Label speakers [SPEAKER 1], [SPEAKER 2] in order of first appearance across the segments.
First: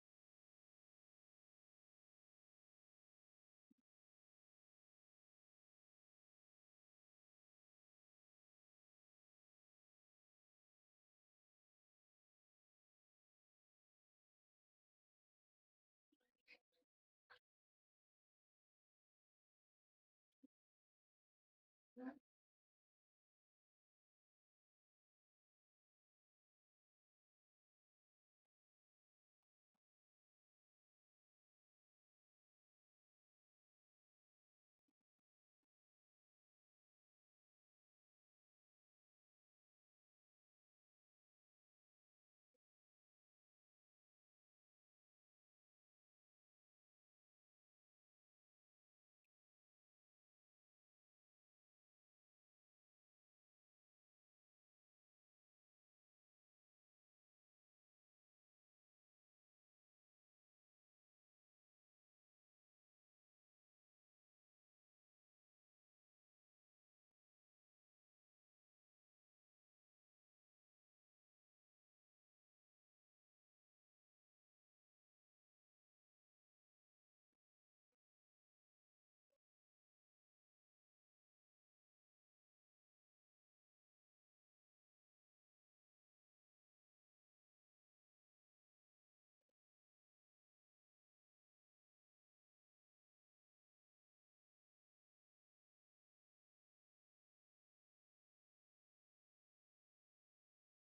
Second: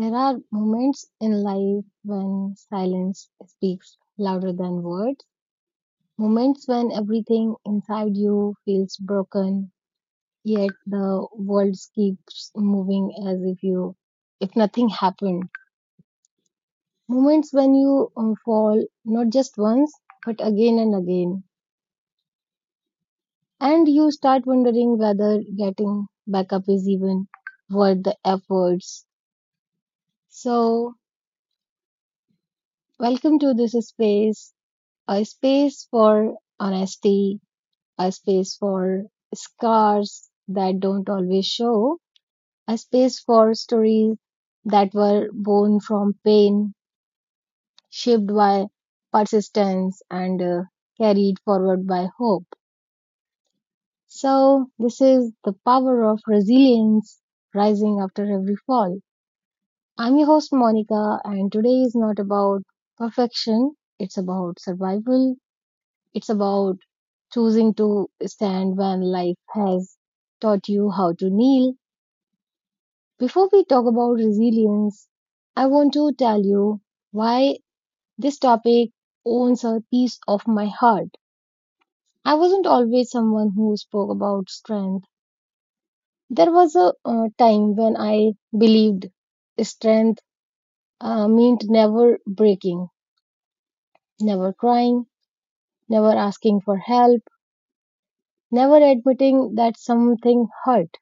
[SPEAKER 1] There are moments in life when silence speaks louder than words, moments when everything inside you feels broken, yet the world keeps moving as if you if nothing happened. Moments when you fall not just once, but again and again. And you start wondering whether getting back up is even worth the efforts. So, Welcome to this space, a space for honesty, a space for scars that don't always show, a space for stories that were born from pain, shaped by persistence, and carried forward by hope. So, this is the power of resilience rising after every fall. I'm your host, Monica, and today is not about perfection, it's about survival. It's about choosing to stand when life has taught you how to kneel. Before we talk about resilience, I want to tell you why this topic owns a piece of my heart. I wasn't always someone who spoke about strength. There was a time when I believed strength meant never breaking, never crying, never asking for help, never admitting that something hurt.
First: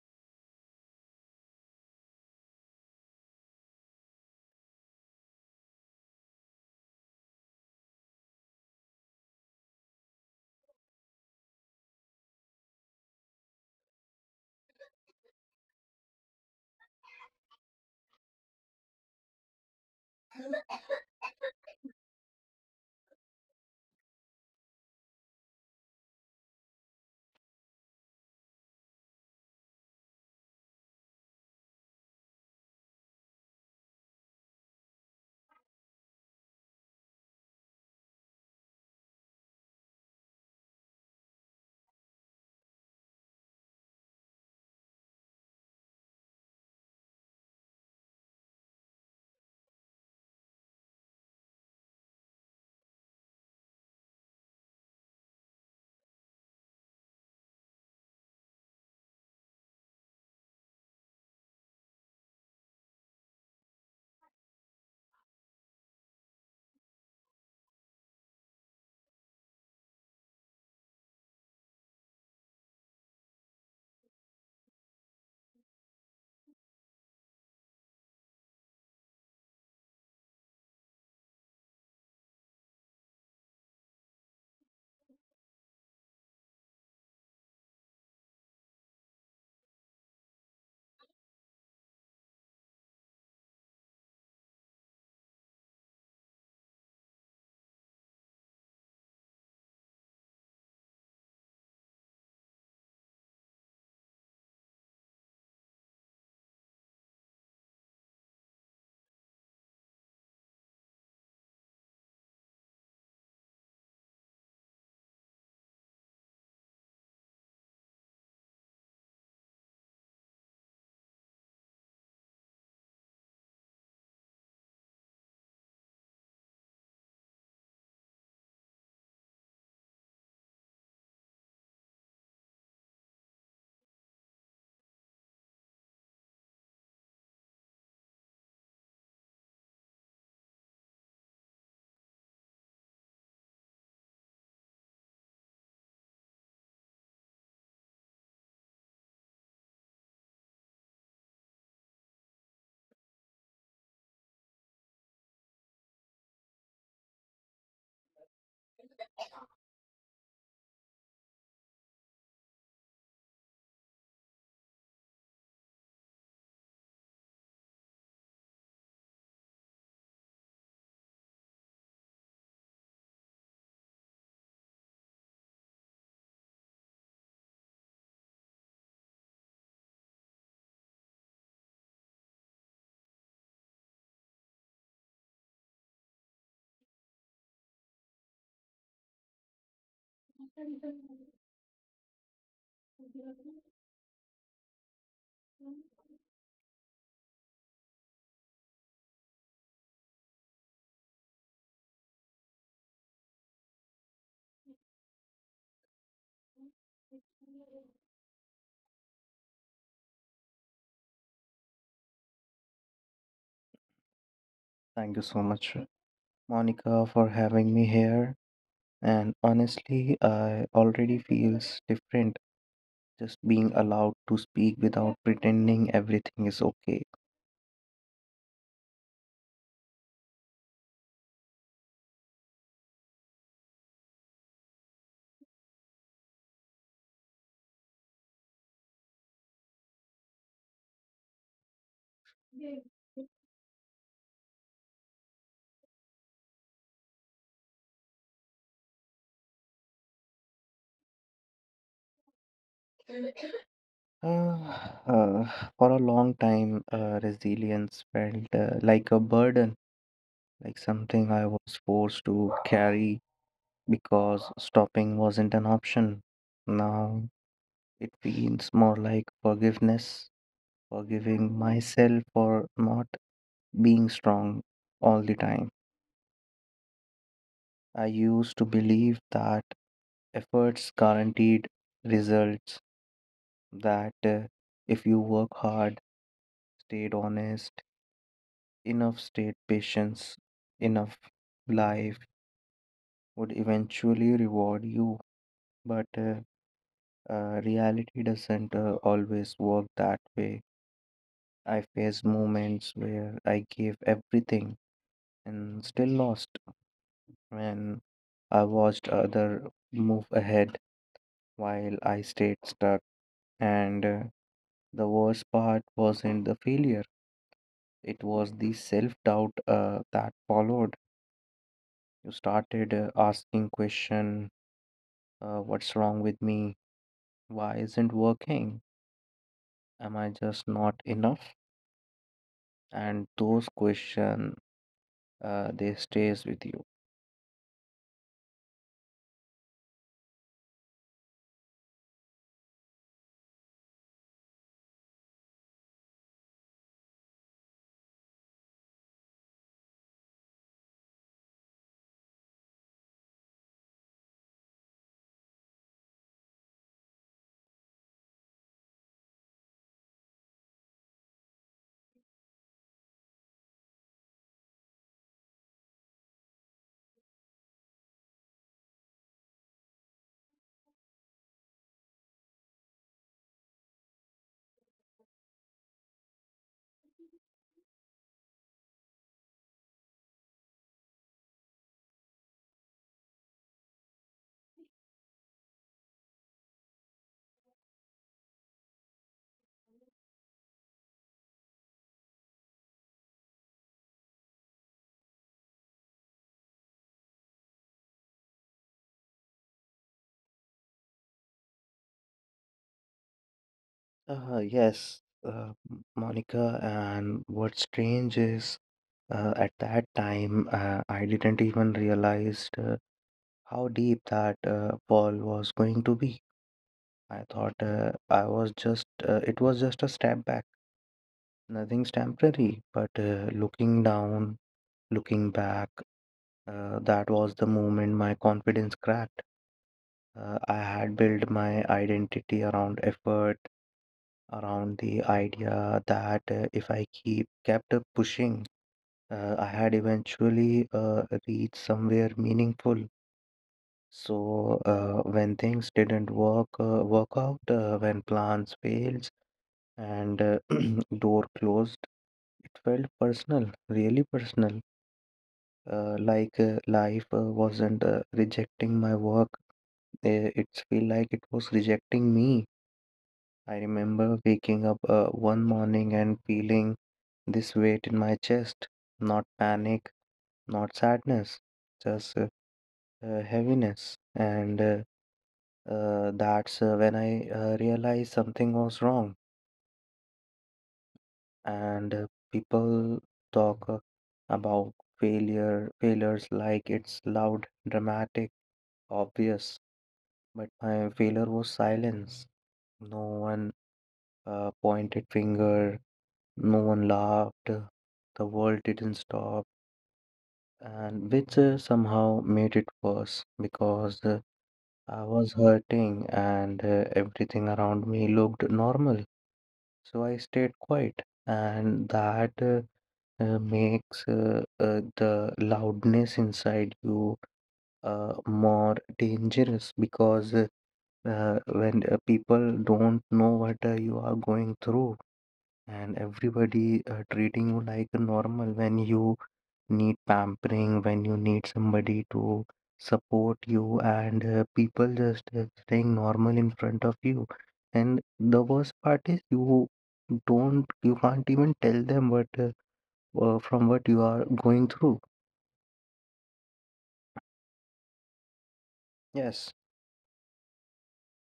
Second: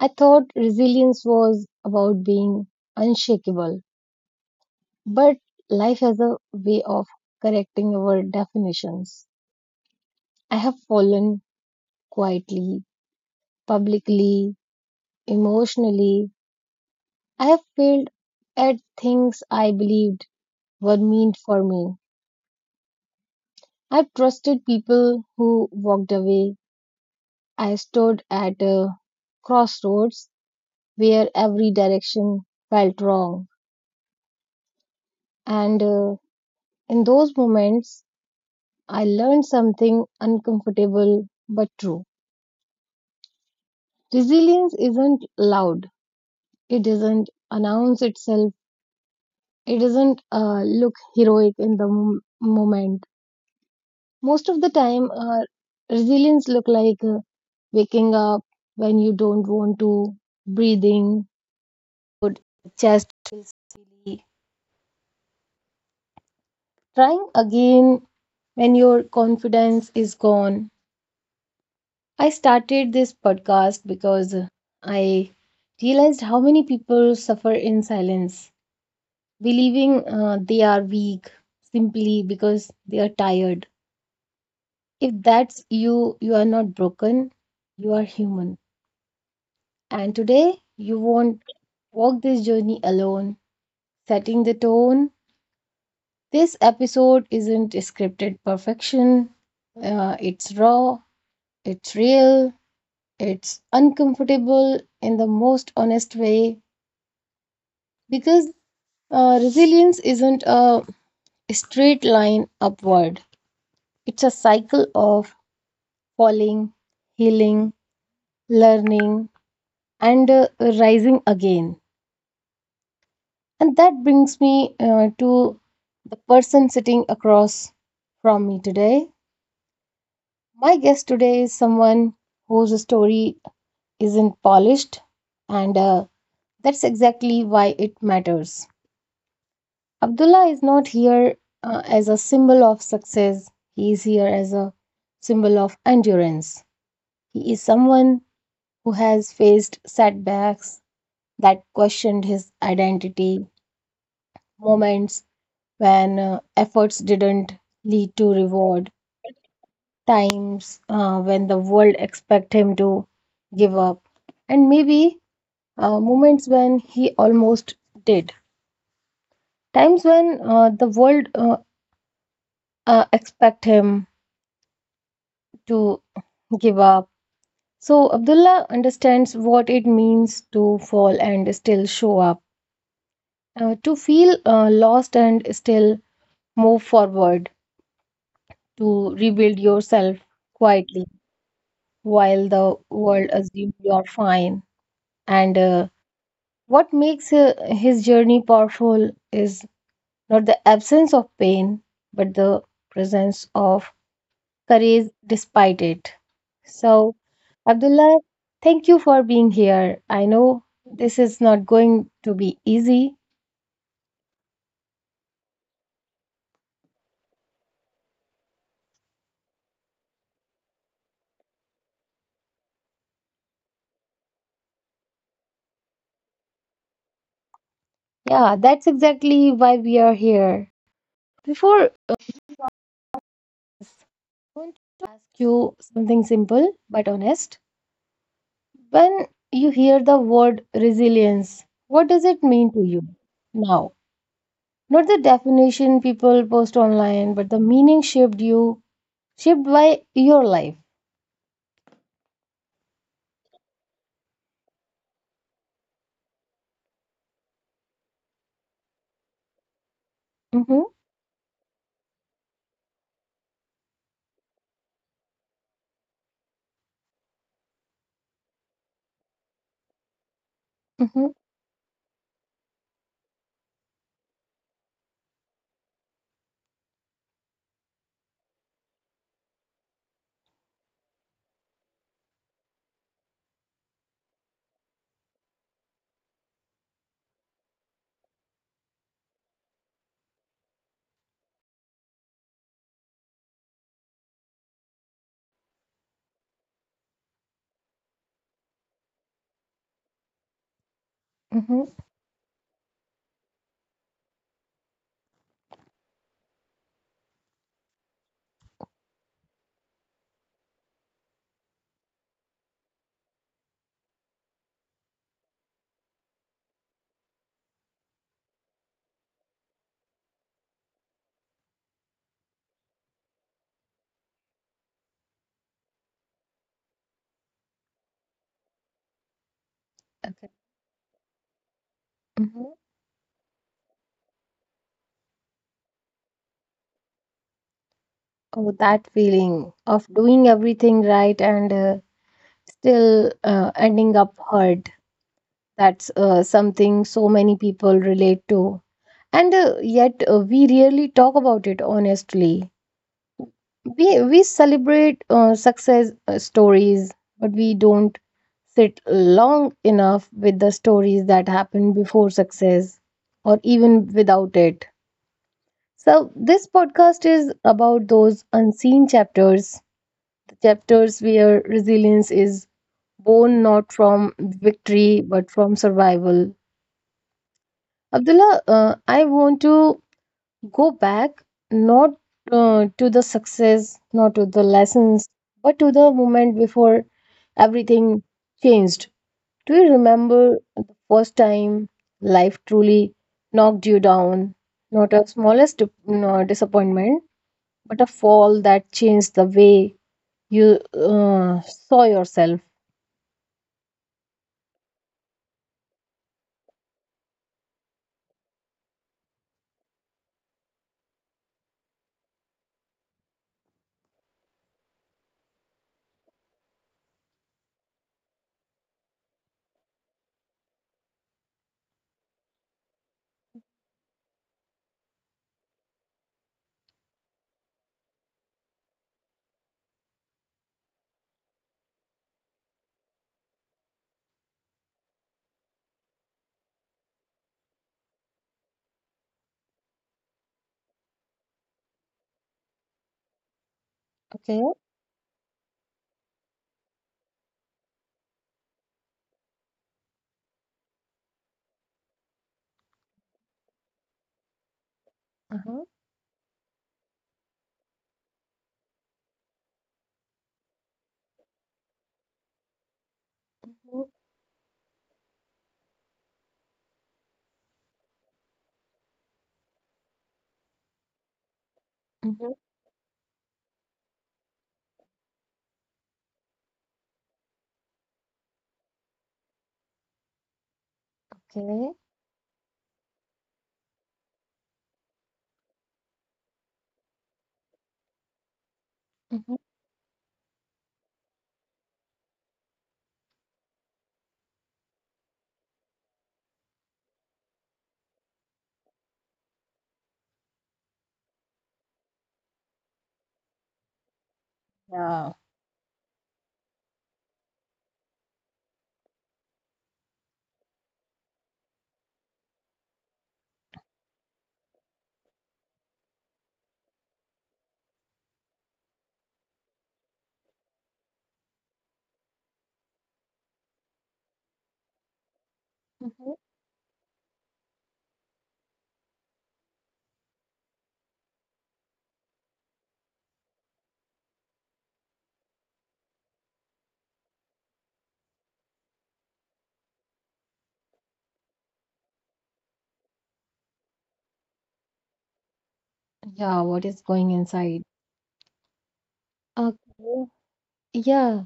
[SPEAKER 1] I thought resilience was about being unshakable, but life has a way of correcting our definitions. I have fallen quietly, publicly, emotionally. I have failed at things I believed were meant for me. I trusted people who walked away. I stood at a crossroads where every direction felt wrong. And In those moments, I learned something uncomfortable but true. Resilience isn't loud, it doesn't announce itself, it doesn't look heroic in the moment. Most of the time, resilience look like waking up when you don't want to, breathing, good. Just trying again when your confidence is gone. I started this podcast because I realized how many people suffer in silence believing they are weak simply because they are tired. If that's you, you are not broken, you are human. And today, you won't walk this journey alone. Setting the tone, this episode isn't scripted perfection, it's raw, it's real, it's uncomfortable in the most honest way because resilience isn't a straight line upward. It's a cycle of falling, healing, learning, and rising again. And that brings me to the person sitting across from me today. My guest today is someone whose story isn't polished, and that's exactly why it matters. Abdullah is not here as a symbol of success, he is here as a symbol of endurance. He is someone who has faced setbacks that questioned his identity, moments when efforts didn't lead to reward, times when the world expect him to give up, and maybe moments when he almost did. Times when the world expect him to give up. So Abdullah understands what it means to fall and still show up, to feel lost and still move forward, to rebuild yourself quietly while the world assumes you're fine. And What makes his journey powerful is not the absence of pain, but the presence of courage despite it. So, Abdullah, thank you for being here. I know this is not going to be easy.
[SPEAKER 2] Thank you so much, Monica, for having me here. And honestly, I already feels different just being allowed to speak without pretending everything is okay.
[SPEAKER 1] Yeah, that's exactly why we are here. Before, I want to ask you something simple but honest. When you hear the word resilience, what does it mean to you now? Not the definition people post online, but the meaning shaped you, shaped by your life.
[SPEAKER 2] Uh, uh, for a long time, resilience felt like a burden, like something I was
[SPEAKER 1] Mm-hmm.
[SPEAKER 2] forced to carry because stopping wasn't an option. Now it feels more like forgiveness, forgiving
[SPEAKER 1] Mm-hmm.
[SPEAKER 2] myself for not being strong all the time. I used to believe that efforts guaranteed results, that if you work hard, stayed honest, enough stayed patience, enough life would eventually reward you. But reality doesn't always work that way. I faced
[SPEAKER 1] Mm-hmm.
[SPEAKER 2] moments where I gave everything and still lost when I watched other move ahead while I stayed stuck. And The worst part wasn't the failure, it was the self doubt that followed. You started asking question, what's wrong with me? Why isn't working? Am I
[SPEAKER 1] Okay.
[SPEAKER 2] just not enough?
[SPEAKER 1] Mm-hmm.
[SPEAKER 2] And those questions, they stays with you.
[SPEAKER 1] Oh, that feeling of doing everything right and still ending up hurt. That's something so many people relate to. And yet, we rarely talk about it honestly. We celebrate success stories, but we don't sit long enough with the stories that happened before success or even without it. So this podcast is about those unseen chapters, the chapters where resilience is born not from victory but from survival. Abdullah, I want to go back, not to the success, not to the lessons, but to the moment before everything changed. Do you remember the first time life truly knocked you down? Not a smallest dip- no, disappointment, but a fall that changed the way you saw yourself.
[SPEAKER 2] Yes, Monica, and what's strange is at that time, I didn't even realize how deep that ball was going to be. I thought I was just, it was just a step back, nothing's temporary. But looking down, looking back, that was the moment my confidence cracked. I had built my identity around effort, around the idea that if I keep kept pushing, I had eventually reached somewhere meaningful.
[SPEAKER 1] Okay.
[SPEAKER 2] So, when things didn't work out, when plans failed and door closed, it felt personal, really personal.
[SPEAKER 1] Uh-huh.
[SPEAKER 2] Like life wasn't rejecting my work. It's feel like it was rejecting me. I remember waking up one morning and feeling this weight in my chest, not panic, not sadness, just
[SPEAKER 1] Mm-hmm. Mm-hmm.
[SPEAKER 2] heaviness and that's when I realized something was wrong,
[SPEAKER 1] Okay.
[SPEAKER 2] and people talk about failures like it's loud, dramatic,
[SPEAKER 1] Hmm.
[SPEAKER 2] obvious. But my failure was silence. No one pointed finger, no one laughed, the world didn't stop, and which somehow made it worse because I
[SPEAKER 1] Yeah.
[SPEAKER 2] was hurting and everything around me looked normal. So I stayed quiet, and that makes the loudness inside you more dangerous because when people don't know what you are going through, and
[SPEAKER 1] Hmm.
[SPEAKER 2] everybody treating you like normal when you need pampering, when you need somebody to support you, and people just staying normal in front of you. And the worst part is you can't even tell them what from what you are going through.
[SPEAKER 1] Yeah. What is going inside?
[SPEAKER 2] Yes,
[SPEAKER 1] Okay. Yeah.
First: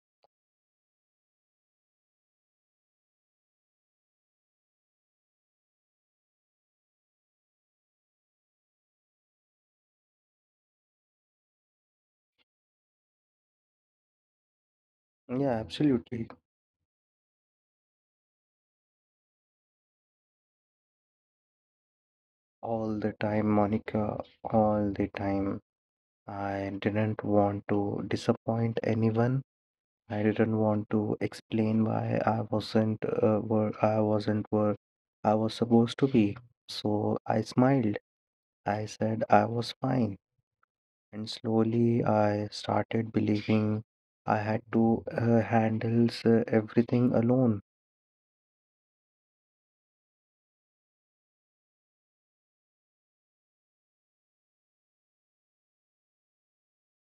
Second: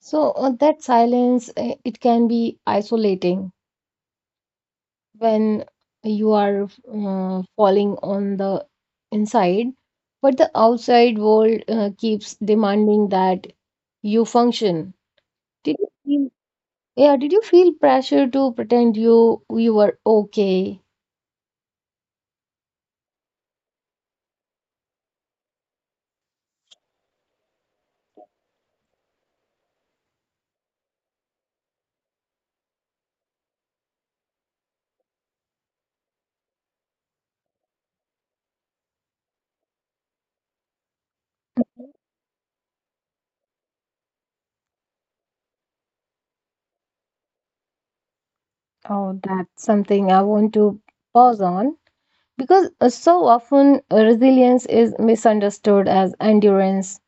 [SPEAKER 1] So that silence, it can be isolating when you are falling on the inside, but the outside world keeps demanding that you function.
[SPEAKER 2] yeah,
[SPEAKER 1] Did you
[SPEAKER 2] absolutely.
[SPEAKER 1] feel, yeah, did you feel pressure to pretend you were okay?
[SPEAKER 2] All the time, Monica, all the time. I didn't want to disappoint anyone. I didn't want to explain why I wasn't where I was supposed to be. So I smiled. I said I was fine. And slowly I started believing I had to handle everything alone.
[SPEAKER 1] Oh, that's something I want to pause on because so often resilience is misunderstood as endurance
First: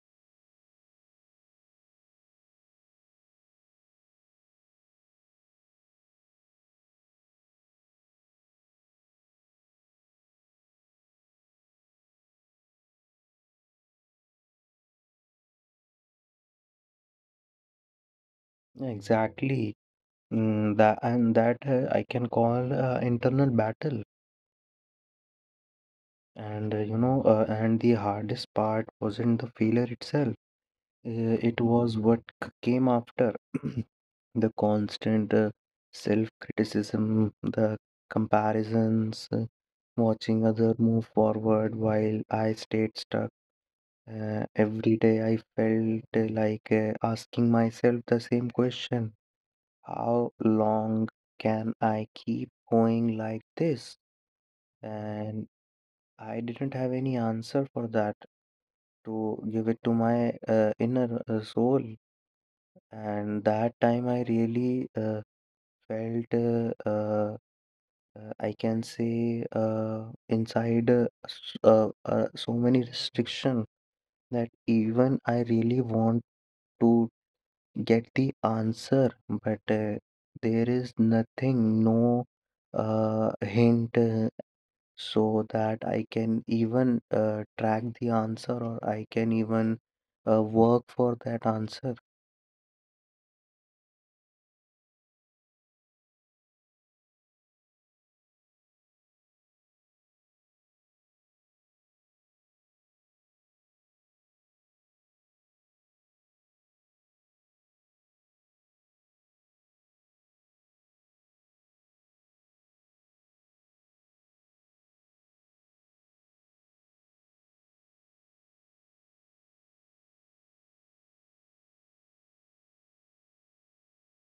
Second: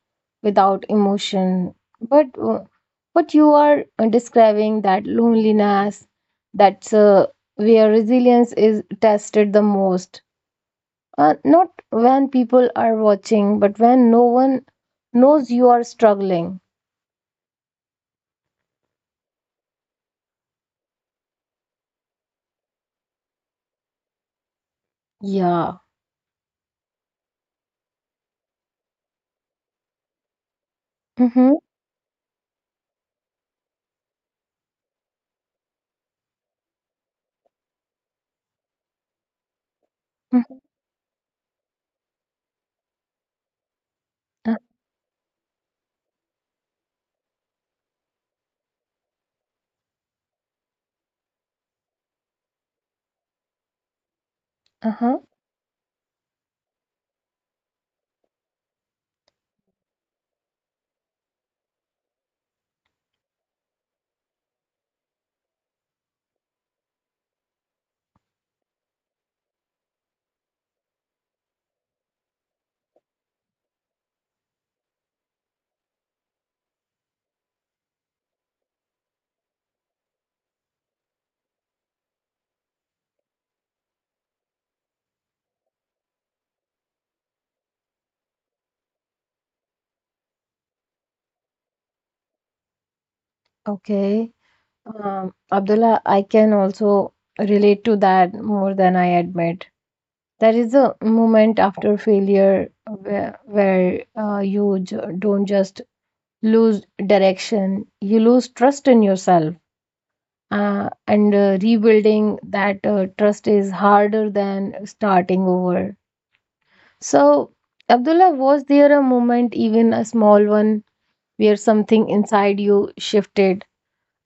[SPEAKER 1] without emotion. But what you are describing, that loneliness, that's where resilience is tested the most. Not when people are watching, but when no one knows you are struggling.
[SPEAKER 2] Exactly. Mm, that and that I can call internal battle.
[SPEAKER 1] Yeah.
[SPEAKER 2] And and the hardest part wasn't the failure itself.
[SPEAKER 1] Mm-hmm.
[SPEAKER 2] It was what came after. The constant self criticism, the comparisons, watching other move forward while I stayed stuck. Every day I felt like asking myself the same question: how long can I keep going like this?
[SPEAKER 1] Uh huh.
[SPEAKER 2] And I didn't have any answer for that to give it to my inner soul, and that time I really felt, I can say, inside so many restriction that even I really want to get the answer, but there is nothing, no hint, so that I can even track the answer, or I can even work for that answer.
[SPEAKER 1] Okay. Abdullah, I can also relate to that more than I admit. There is a moment after failure where you don't just lose direction, you lose trust in yourself. And rebuilding that trust is harder than starting over. So, Abdullah, was there a moment, even a small one, where something inside you shifted?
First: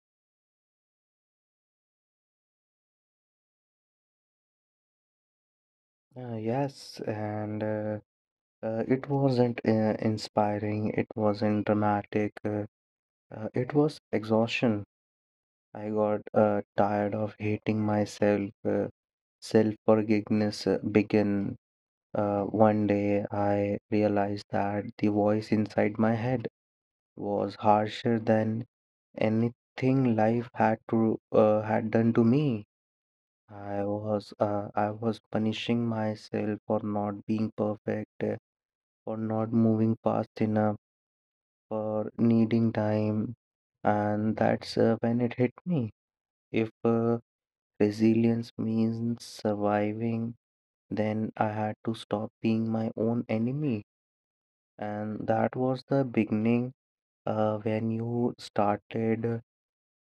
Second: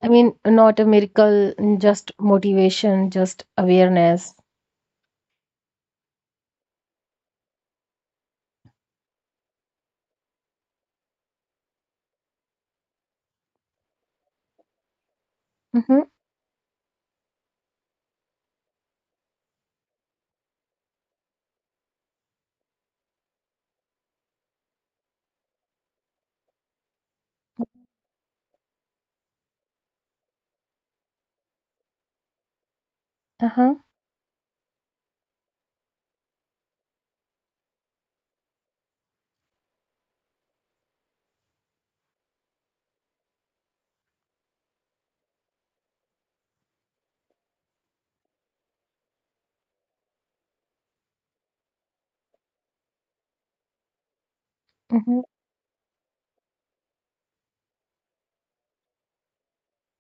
[SPEAKER 1] I mean, not a miracle, just motivation, just awareness.
[SPEAKER 2] Yes, and it wasn't inspiring, it wasn't dramatic, it was exhaustion. I
[SPEAKER 1] Mm-hmm.
[SPEAKER 2] got tired of hating myself. Self forgiveness began. One day I realized that the voice inside my head was harsher than anything life had to had done to me.
[SPEAKER 1] Uh-huh.
[SPEAKER 2] I was punishing myself for not being perfect, for not moving fast enough, for needing time. And that's when it hit me. If resilience means surviving, then I had to stop being my own enemy.
[SPEAKER 1] Mm-hmm.
[SPEAKER 2] And that was the beginning uh, when you started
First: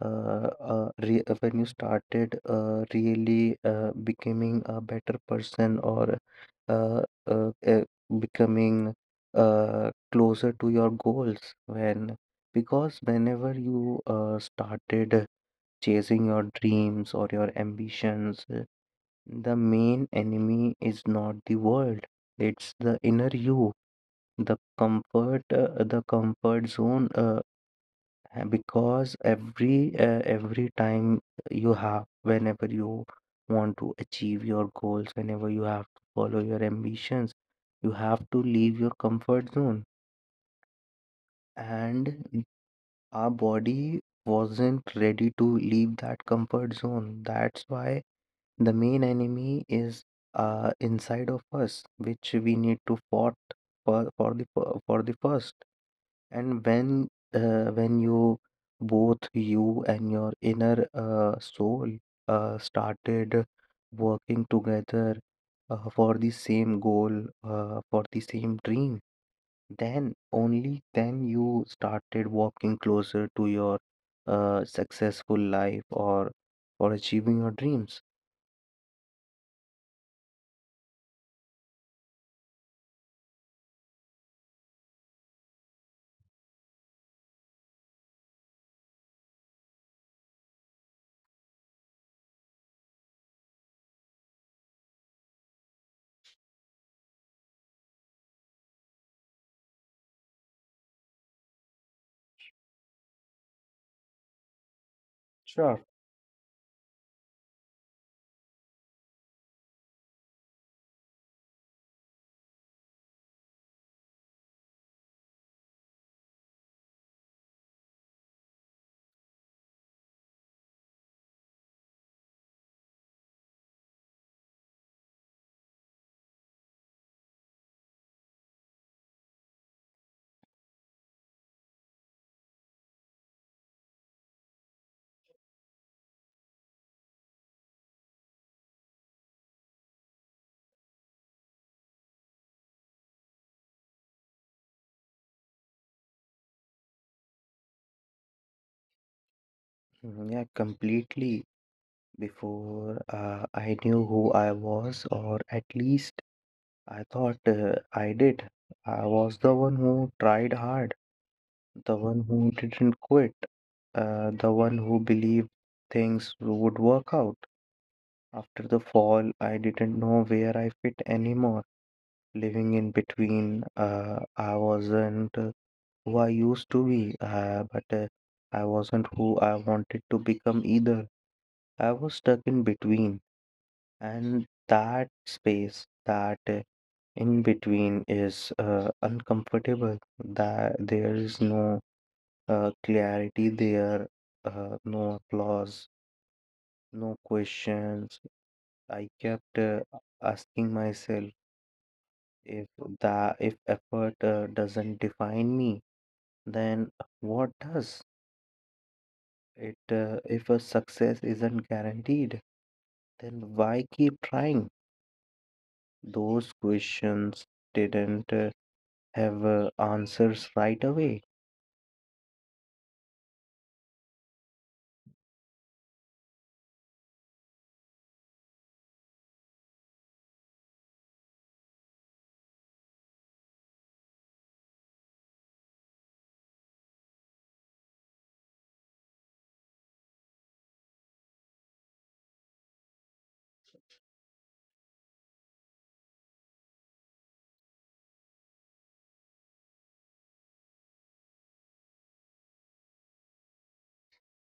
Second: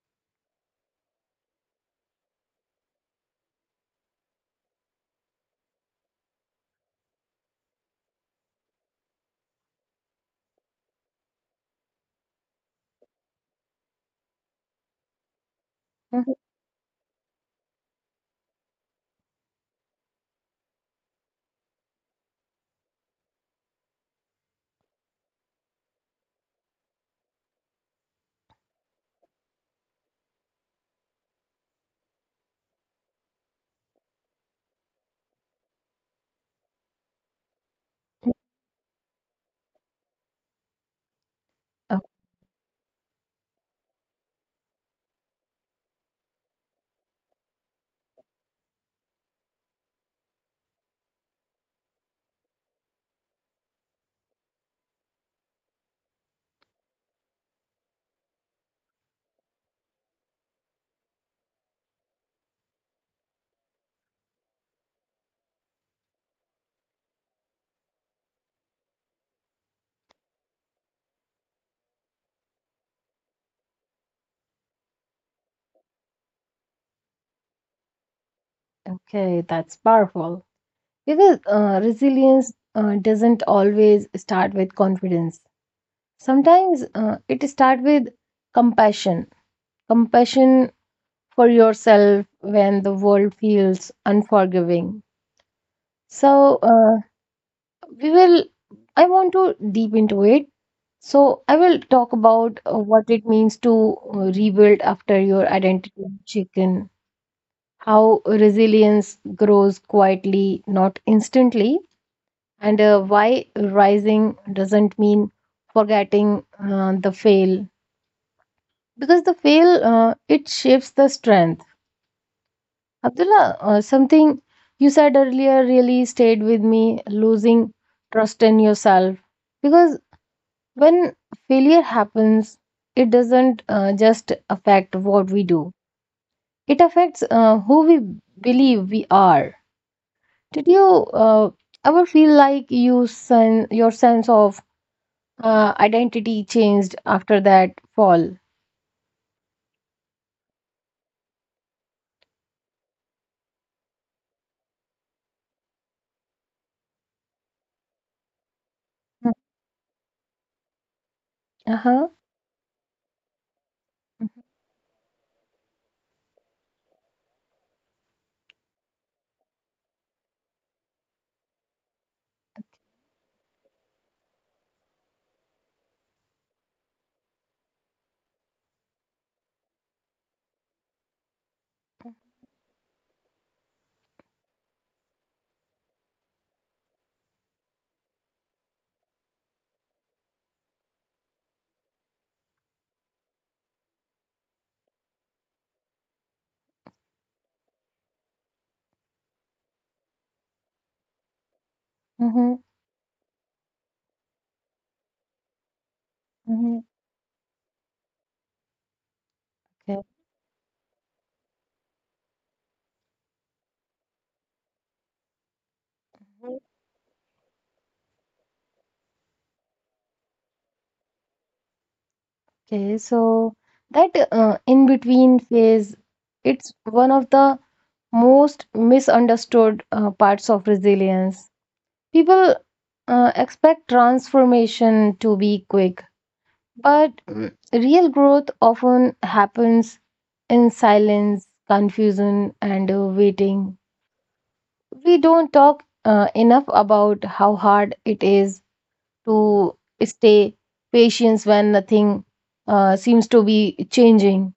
[SPEAKER 2] when you started really becoming a better person, or uh, uh, uh, becoming closer to your goals, when, because whenever you started chasing
[SPEAKER 1] Mm-hmm.
[SPEAKER 2] your dreams or your ambitions, the main enemy is not the world, it's the inner you, the comfort zone, because every time you have whenever you want to achieve your goals, whenever you have to follow your ambitions, you have to leave your comfort zone.
[SPEAKER 1] Okay.
[SPEAKER 2] And our body wasn't ready to leave that comfort zone. That's why the main enemy is inside of us, which we need to fought for the first. And when you, both you and your inner soul, started working together, for the same goal, for the same dream, then only then you started walking closer to your successful life, or for achieving your dreams.
[SPEAKER 1] Okay, that's powerful. Because resilience doesn't always start with confidence, sometimes it starts with compassion, compassion for yourself when the world feels unforgiving. So, uh, we will I want to deep into it. So I will talk about what it means to rebuild after your identity chicken, how resilience grows quietly, not instantly, and why rising doesn't mean forgetting the fail, because the fail it shapes the strength. Abdullah, something you said earlier really stayed with me: losing trust in yourself. Because when failure happens, it doesn't just affect what we do, it affects who we believe we are. Did you uh, ever feel like your sense of identity changed after that fall?
[SPEAKER 2] Mm, yeah, completely. Before, I knew who I was, or at least I thought I did. I was the one who tried hard,
[SPEAKER 1] Mm-hmm.
[SPEAKER 2] the
[SPEAKER 1] Uh-huh.
[SPEAKER 2] one who didn't quit,
[SPEAKER 1] Mm-hmm.
[SPEAKER 2] the one who believed things would work out. After the fall, I didn't know where I fit anymore. Living in between, I wasn't who I used to be, but I wasn't who I wanted to become either. I was stuck in between, and that space, that in between is uncomfortable. That There is no clarity there, no applause, no questions. I kept asking myself,
[SPEAKER 1] Mm-hmm.
[SPEAKER 2] if the if effort doesn't define me,
[SPEAKER 1] Mm-hmm.
[SPEAKER 2] then what does it?
[SPEAKER 1] Okay.
[SPEAKER 2] If a success isn't guaranteed, then why keep trying? Those questions didn't have answers right away.
[SPEAKER 1] Okay, so that in between phase, it's one of the most misunderstood parts of resilience. People expect transformation to be quick, but real growth often happens in silence, confusion, and waiting. We don't talk enough about how hard it is to stay patient when nothing seems to be changing.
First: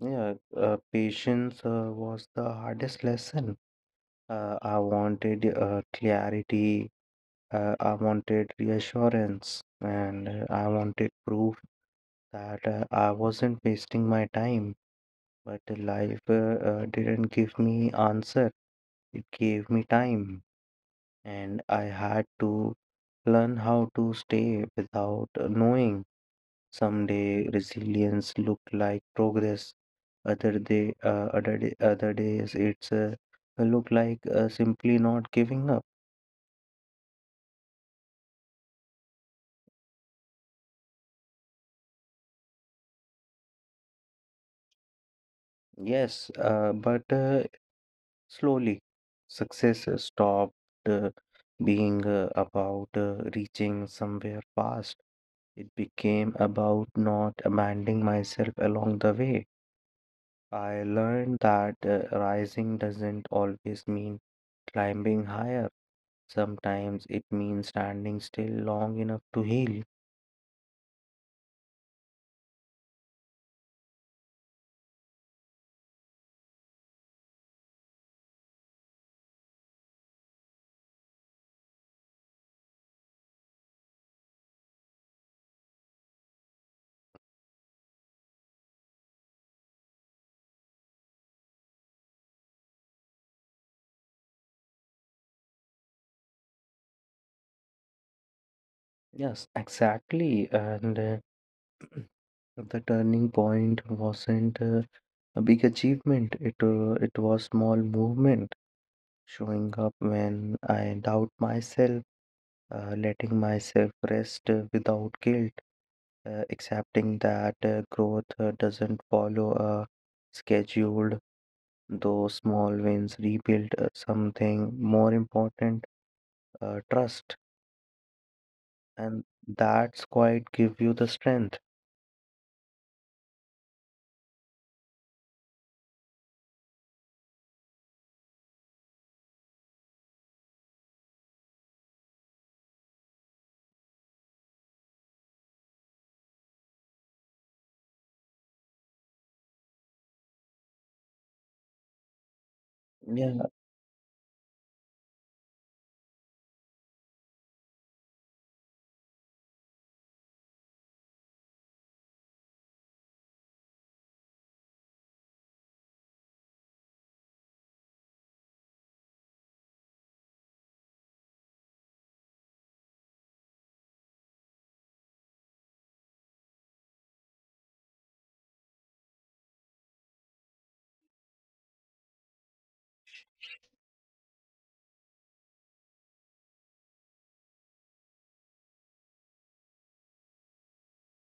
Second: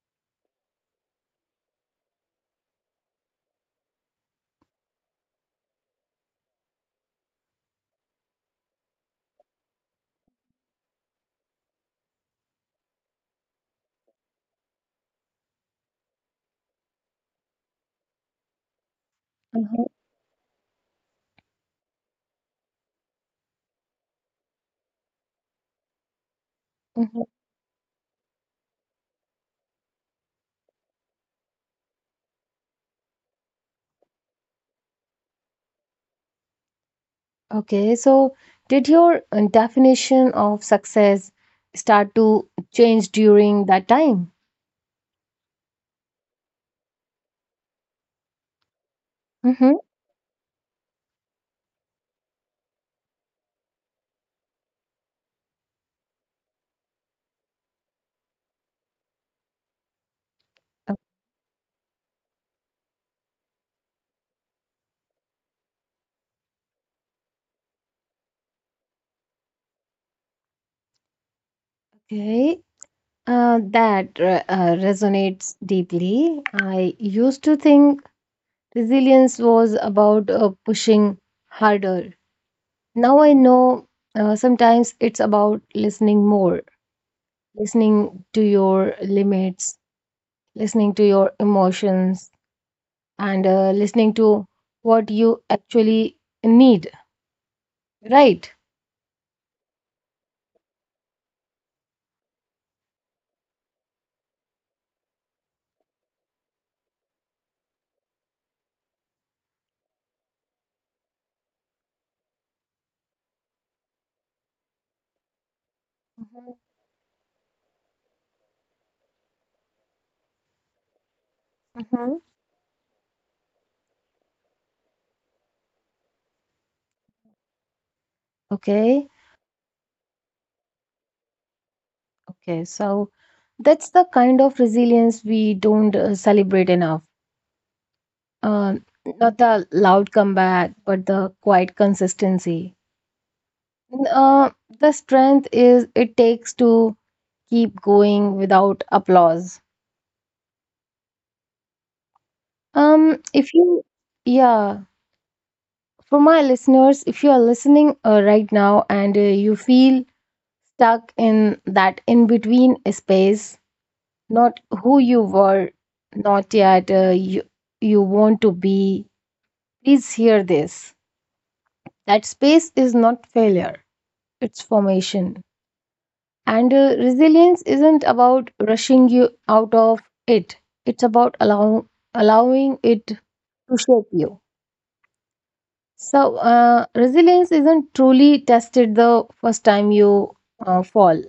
[SPEAKER 2] Yeah, patience was the hardest lesson. I wanted clarity, I wanted reassurance, and I wanted proof that I wasn't wasting my time. But life didn't give me answer. It gave me time, and I had to learn how to stay without knowing. Some
[SPEAKER 1] Mhm.
[SPEAKER 2] day resilience look like progress. Other days it's look like simply not giving up.
[SPEAKER 1] Okay, so did your definition of success start to change during that time?
[SPEAKER 2] Yes, but slowly,
[SPEAKER 1] Mm-hmm.
[SPEAKER 2] success stopped uh, being about reaching somewhere fast. It became about not abandoning myself along the way. I learned that rising doesn't always mean climbing higher. Sometimes it means standing still long enough to heal.
[SPEAKER 1] Okay, that re- resonates deeply. I used to think resilience was about pushing harder. Now I know sometimes it's about listening more, listening to your limits, listening to your emotions, and listening to what you actually need. Right.
[SPEAKER 2] Yes, exactly. And the turning point wasn't a big achievement. It was small movement, showing up when I doubt myself, letting myself rest without guilt,
[SPEAKER 1] Mhm.
[SPEAKER 2] accepting that growth doesn't follow a scheduled.
[SPEAKER 1] Mhm.
[SPEAKER 2] Those small wins rebuild something more important, trust.
[SPEAKER 1] Okay.
[SPEAKER 2] And that's quite give you the strength.
[SPEAKER 1] Okay. So that's the kind of resilience we don't celebrate enough. Uh, Not the loud comeback, but the quiet consistency. Uh, the strength is it takes to keep going without applause.
[SPEAKER 2] Yeah,
[SPEAKER 1] If you, yeah, For my listeners, if you are listening right now and you feel stuck in that in between space, not who you were, not yet you want to be. Please hear this. That space is not failure, it's formation. And resilience isn't about rushing you out of it, it's about allowing it to shape you. So, resilience isn't truly tested the first time you fall.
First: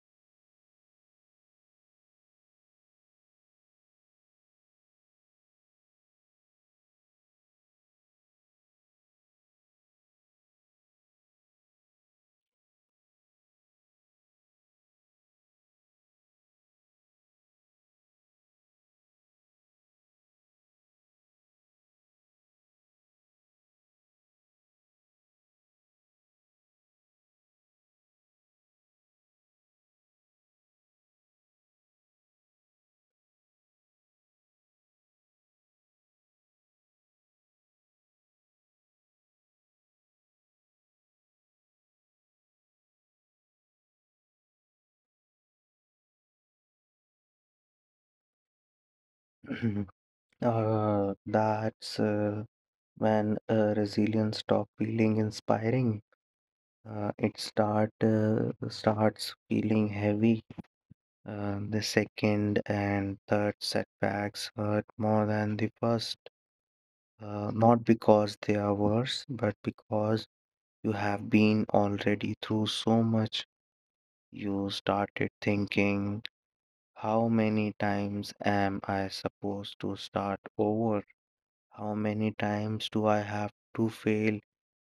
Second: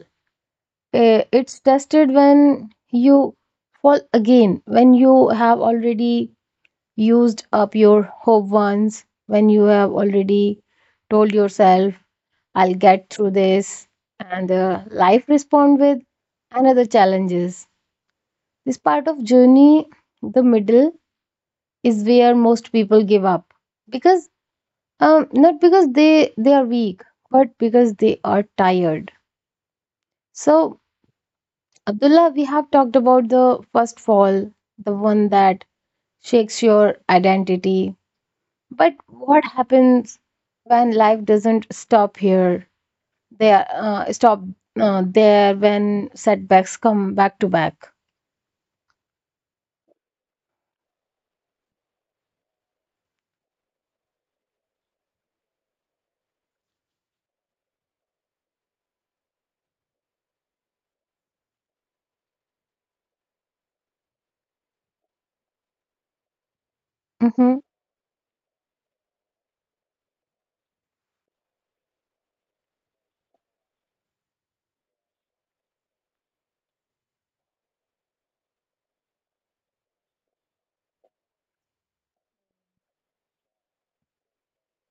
[SPEAKER 1] It's tested when you fall again, when you have already used up your hope once, when you have already told yourself, I'll get through this, and life respond with another challenges. This part of journey, the middle, is where most people give up because, not because they are weak, but because they are tired. So Abdullah, we have talked about the first fall, the one that shakes your identity. But what happens when life doesn't stop here? There, uh, stop there when setbacks come back to back.
[SPEAKER 2] that's when resilience stop feeling inspiring. Uh, it starts feeling heavy. The second and third setbacks hurt more than the first.
[SPEAKER 1] Mm-hmm.
[SPEAKER 2] Not because they are worse, but because you have been already through so much. You started thinking, how many times am I supposed to start over? How many times do I have to fail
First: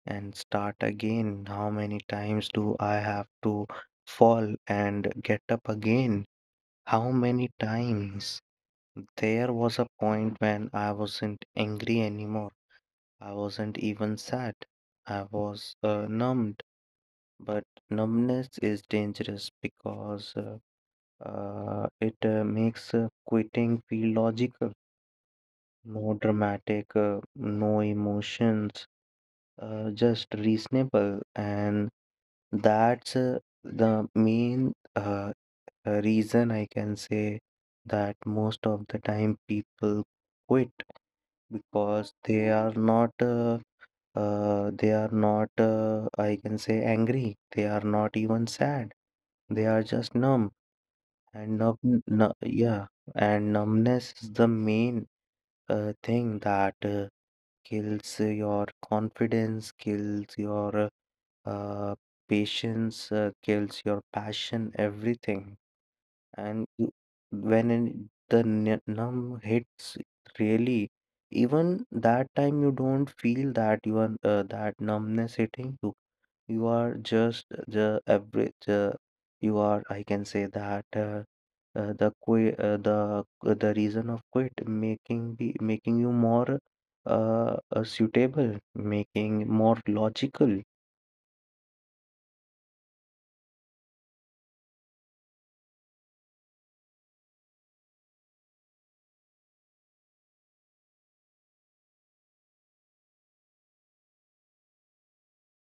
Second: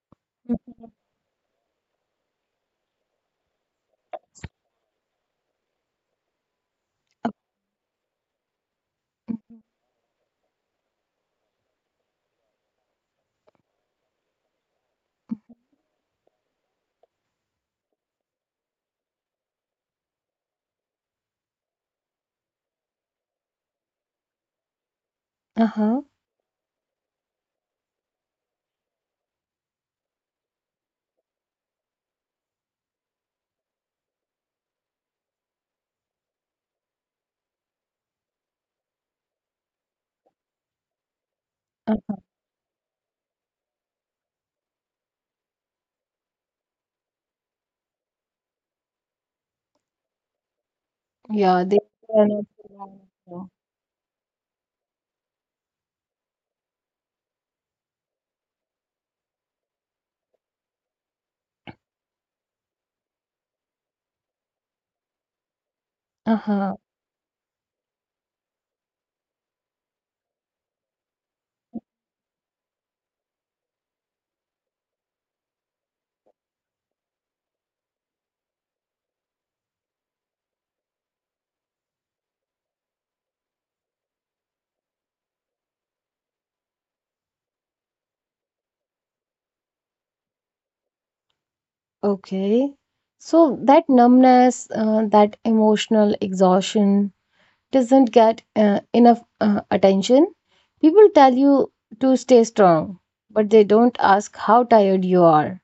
[SPEAKER 2] and start again? How many times do I have to fall and get up again? How many times? There was a point when I wasn't angry anymore. I wasn't even sad. I was numbed. But numbness is dangerous because it makes quitting feel logical.
[SPEAKER 1] Uh-huh.
[SPEAKER 2] No dramatic, no emotions, just reasonable. And that's the main, reason I can say that most of the time people quit because
[SPEAKER 1] Uh-huh.
[SPEAKER 2] they are not, I can say, angry. They are not even sad. They are just numb. And
[SPEAKER 1] Yeah,
[SPEAKER 2] numb,
[SPEAKER 1] they are not
[SPEAKER 2] yeah,
[SPEAKER 1] reliable.
[SPEAKER 2] and numbness is the main thing that. Kills your confidence, kills your uh, patience, kills your passion, everything. And
[SPEAKER 1] Uh-huh.
[SPEAKER 2] you, when numb hits, really, even that time you don't feel that numbness hitting you, you are just the average. You are, I can say that, the reason of quit making be making you more suitable, making more logical.
[SPEAKER 1] Okay. So that numbness, that emotional exhaustion, doesn't get enough attention. People tell you to stay strong, but they don't ask how tired you are.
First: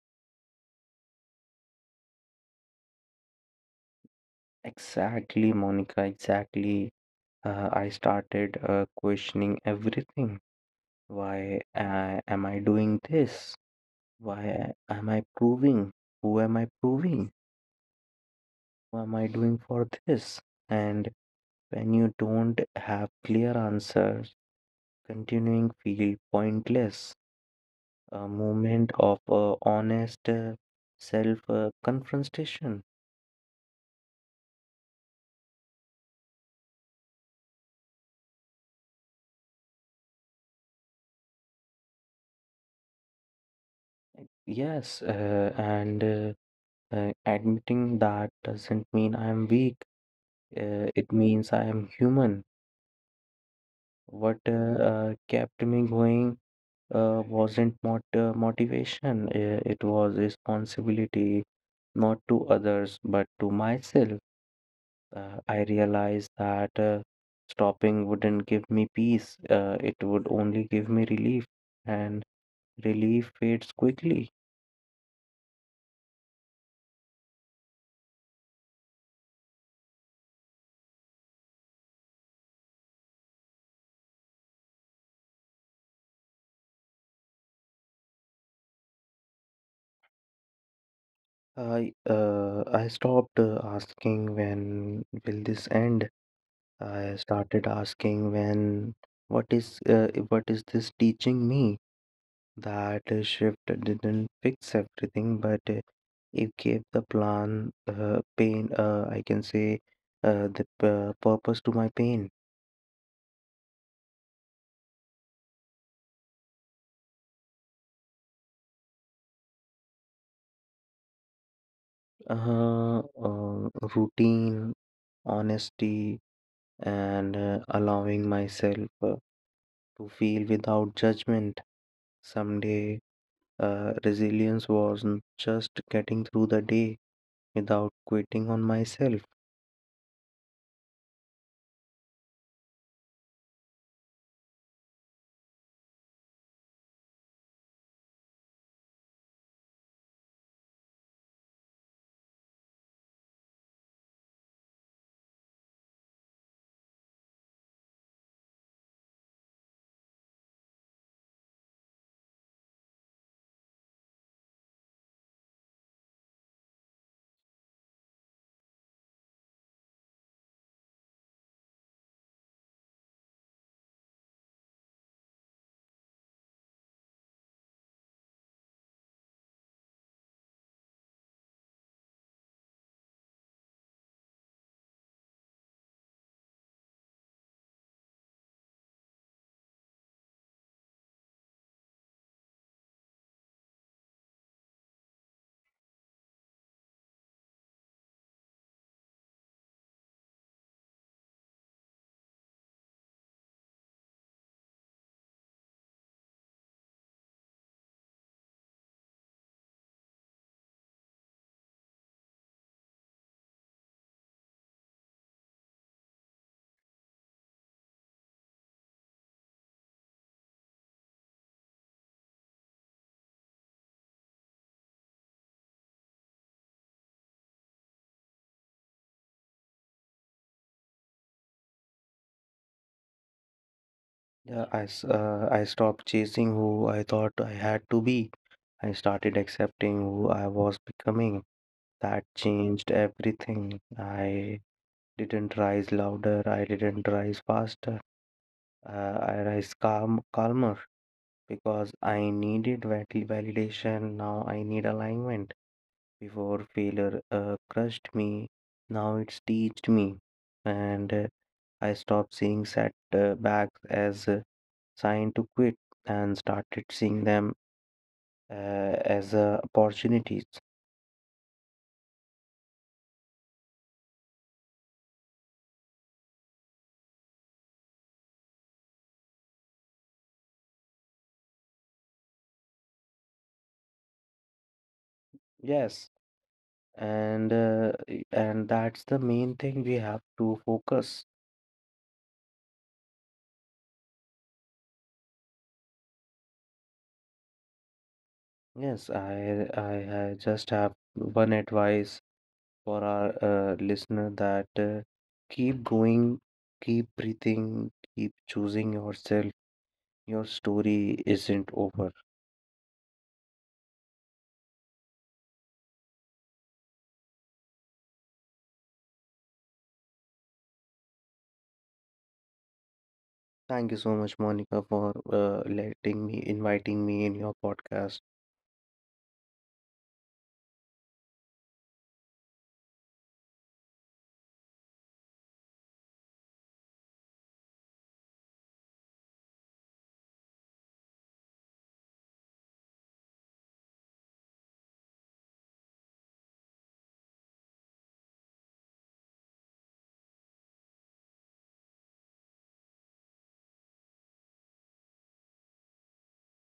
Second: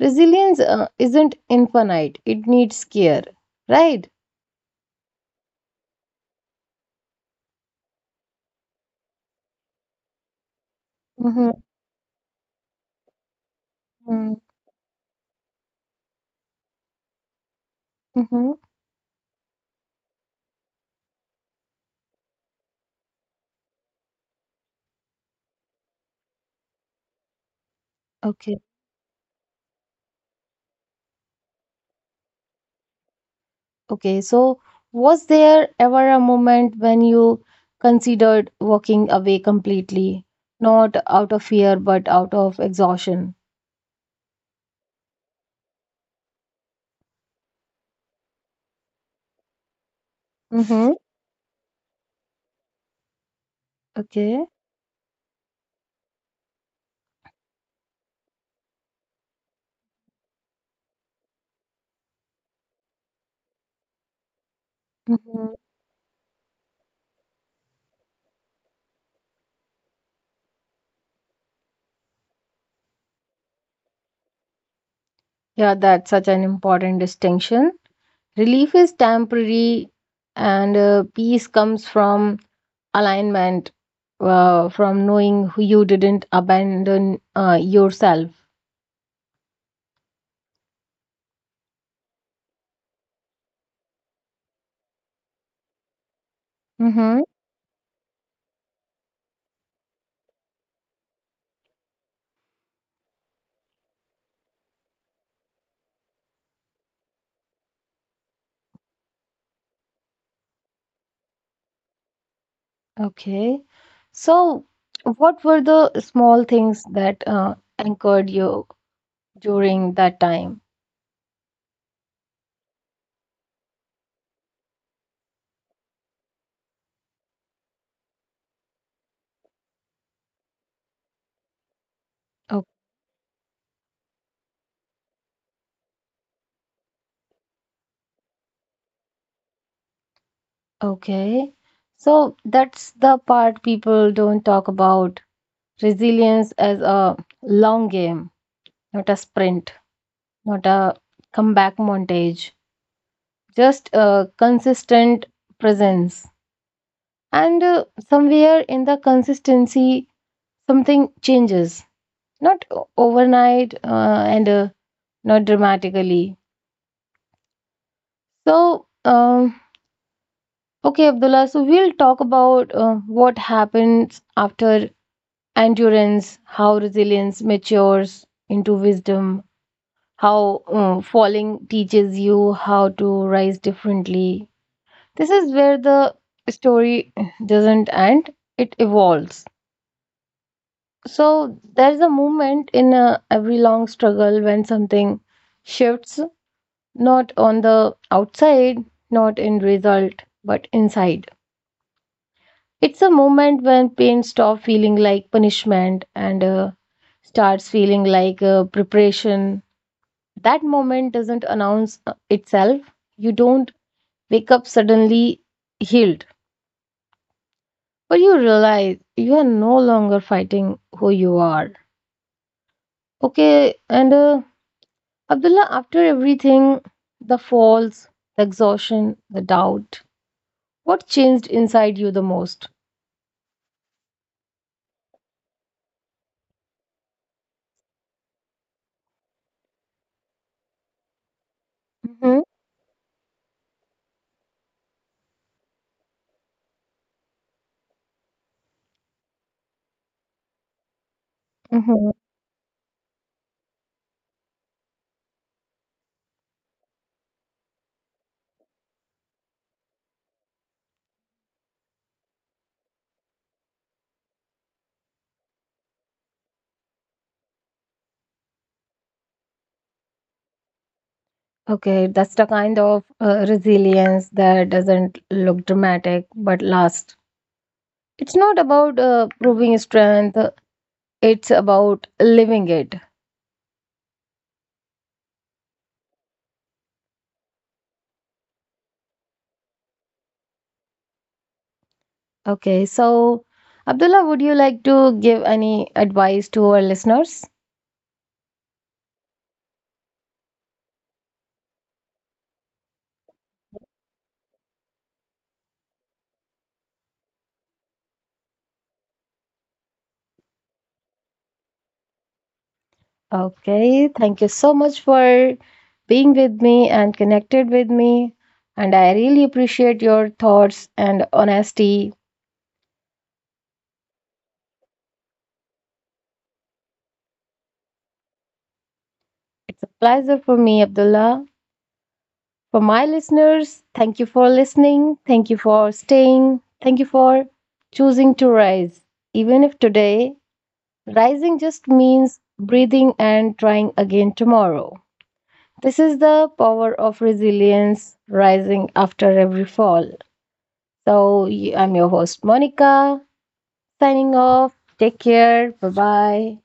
[SPEAKER 1] Resilience isn't infinite, it needs care, right?
[SPEAKER 2] Exactly, Monica. Exactly. I started questioning everything.
[SPEAKER 1] Mm-hmm.
[SPEAKER 2] Why am I doing this?
[SPEAKER 1] Mm-hmm.
[SPEAKER 2] Why am I proving? Who am I proving?
[SPEAKER 1] Mm-hmm.
[SPEAKER 2] Who am I doing for this? And when you don't have clear answers, continuing feel pointless. A
[SPEAKER 1] Okay.
[SPEAKER 2] moment of honest self confrontation.
[SPEAKER 1] Okay. So, was there ever a moment when you considered walking away completely? Not out of fear, but out of exhaustion.
[SPEAKER 2] Yes, and admitting that doesn't mean I'm weak.
[SPEAKER 1] Mm-hmm.
[SPEAKER 2] It means I am human. What
[SPEAKER 1] Okay.
[SPEAKER 2] uh, uh, kept me going wasn't motivation. It was responsibility, not to others, but to myself.
[SPEAKER 1] Mm-hmm.
[SPEAKER 2] I realized that stopping wouldn't give me peace, it would only give me relief, and relief fades quickly.
[SPEAKER 1] Yeah, that's such an important distinction. Relief is temporary, and peace comes from alignment, from knowing who you didn't abandon yourself.
[SPEAKER 2] I stopped asking when will this end. I
[SPEAKER 1] Mm-hmm.
[SPEAKER 2] started asking when what is this teaching me? That shift didn't fix everything, but it gave the plan pain. I can say the purpose to my pain.
[SPEAKER 1] Okay. So, what were the small things that anchored you during that time?
[SPEAKER 2] Uh, uh, Routine, honesty, and allowing myself to feel without judgment.
[SPEAKER 1] O-
[SPEAKER 2] Someday, resilience wasn't just getting through the day without quitting on myself.
[SPEAKER 1] Okay. So, that's the part people don't talk about. Resilience as a long game, not a sprint, not a comeback montage, just a consistent presence. And somewhere in the consistency, something changes, not overnight and not dramatically. So, okay, Abdullah, so we'll talk about what happens after endurance, how resilience matures into wisdom, how falling teaches you how to rise differently. This is where the story doesn't end, it evolves. So there's a moment in every long struggle when something shifts, not on the outside, not in result, but inside. It's a moment when pain stops feeling like punishment and starts feeling like preparation. That moment doesn't announce itself. You don't wake up suddenly healed, but you realize you are no longer fighting who you are. Okay, and Abdullah, after everything, the falls, the exhaustion, the doubt, what changed inside you the most?
[SPEAKER 2] Yeah, I stopped chasing who I thought I had to be. I started accepting who I was becoming. That
[SPEAKER 1] Hmm.
[SPEAKER 2] changed everything. I didn't rise louder, I didn't rise faster. Uh, I rise calmer. Because
[SPEAKER 1] Hmm.
[SPEAKER 2] I needed validation. Now I need alignment. Before, failure crushed me, now it's teached me. And I stopped seeing setbacks as a sign to quit and started seeing them uh, as opportunities.
[SPEAKER 1] Okay, that's the kind of resilience that doesn't look dramatic but lasts. It's not about proving strength, it's about living it.
[SPEAKER 2] Yes, and and that's the main thing we have to focus.
[SPEAKER 1] Okay, so Abdullah, would you like to give any advice to our listeners?
[SPEAKER 2] Yes, I just have one advice for our listener that keep going, keep breathing, keep choosing yourself. Your story isn't over.
[SPEAKER 1] Okay, thank you so much for being with me and connected with me. And I really appreciate your thoughts and honesty.
[SPEAKER 2] Thank you so much, Monica, for inviting me in your podcast.
[SPEAKER 1] It's a pleasure for me, Abdullah. For my listeners, thank you for listening. Thank you for staying. Thank you for choosing to rise. Even if today, rising just means breathing and trying again tomorrow. This is the power of resilience rising after every fall. So, I'm your host, Monica, signing off. Take care. Bye bye.